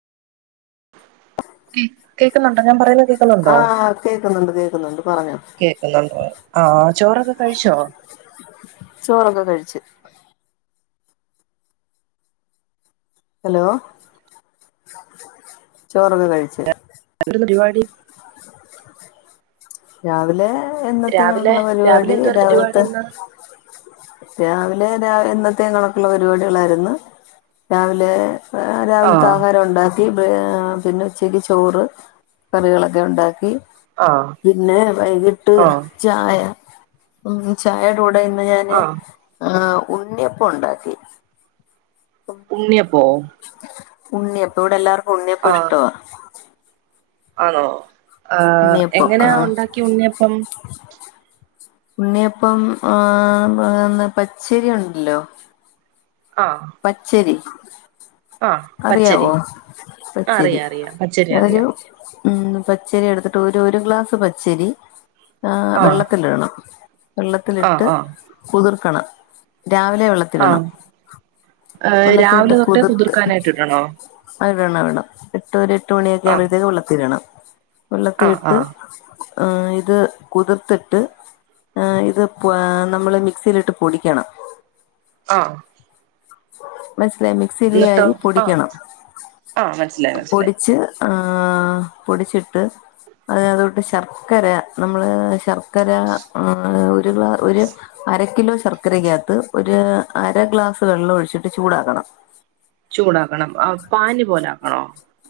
കേൾക്കുന്നുണ്ടോ? ഞാൻ പറയുന്ന കേക്കുന്നുണ്ടോ? ആഹ് കേൾക്കുന്നുണ്ട് കേൾക്കുന്നുണ്ട്. പറഞ്ഞോ. കേക്കുന്നുണ്ട്. ആഹ് ചോറൊക്കെ കഴിച്ചോ? ചോറൊക്കെ കഴിച്ച്. ഹലോ. ചോറകേ കഴിച്ച്. എന്താ പരിപാടി. രാവിലെ രാവിലെ എന്നത്തെള്ള രാവിലെ പരിപാടി. എന്തുവായിരുന്നു പരിപാടി രാവിലത്തെ ഇന്ന് രാവിലെ എന്നത്തേ കണക്കുള്ള പരിപാടികളായിരുന്നു. രാവിലെ ആഹ് ആ രാവിൽത്തെ ആഹാരം ഉണ്ടാ കി. പിന്നെ ഉച്ചക്ക് ചോറ് കറികളൊക്കെ ഉണ്ടാക്കി. ആ പിന്നെ വൈകിട്ട് ആ ചായ. ഉം ചായയൂടെ കൂടെ ഇന്ന് ഞാന് ആ ആഹ് ഉണ്ണിയപ്പ ണ്ടാക്കി. ഉണ്യപ്പൊ? ഉണ്ണിയപ്പ. ഇവിടെ എല്ലാവർക്കും ആ ഉണ്ണിയപ്പ ഇഷ്ടവാ. ആണോ. ആഹ് ഉണ്ണിയപ്പം എങ്ങന ആഹ് ഉണ്ടാക്കി ഉണ്ണിയപ്പം. ഉണ്ണിയപ്പം ആഹ് ന്ന് പച്ചരി ഉണ്ടല്ലോ. ആഹ് പച്ചേരി. പച്ചരി അറിയാവോ ആ പച്ചരി. അറിയാം അറിയാം പച്ചരി ഒരു അറിയാം ഉം പച്ചരി എടുത്തിട്ട് ഒരു ഒരു ഗ്ലാസ് പച്ചരി ആഹ് ആ വെള്ളത്തിലിടണം. ആ വെള്ളത്തിലിട്ട് ആ കുതിർക്കണം. രാവിലെ ആ വെള്ളത്തിടണം. ഏ, വെള്ളത്തിട്ട് രാവിലെ തൊട്ടേ കുതിർത്ത് കുതിർക്കാനായിട്ട് ഇടണോ അഹ്ടണം. എട്ട് ഒരു എട്ട് മണിയൊക്കെ ആ ആവുമ്പോഴത്തേക്ക് വെള്ളത്തിടണം. വെള്ളത്തി ആ ആ ഇട്ട് ഇത് കുതിർത്തിട്ട് ആഹ് ഇത് ആഹ് നമ്മള് മിക്സിയിലിട്ട് പൊടിക്കണം. ആഹ് മൻസിലായി. മിക്സിൽ എന്നിട്ടോ അരി ആ പൊടിക്കണം. ആ മനസ്സിലായി മനസ്സിലായി പൊടിച്ച് ആഹ് പൊടിച്ചിട്ട് അതിനകതൊട്ട് ശർക്കര നമ്മള് ശർക്കര ഒരു ഗ്ലാ ഒരു അര കിലോ ശർക്കരയ്ക്കകത്ത് ഒരു അര ഗ്ലാസ് വെള്ളം ഒഴിച്ചിട്ട് ചൂടാക്കണം. ചൂടാക്കണം ആഹ് പാനി പോലെ ആക്കണോ?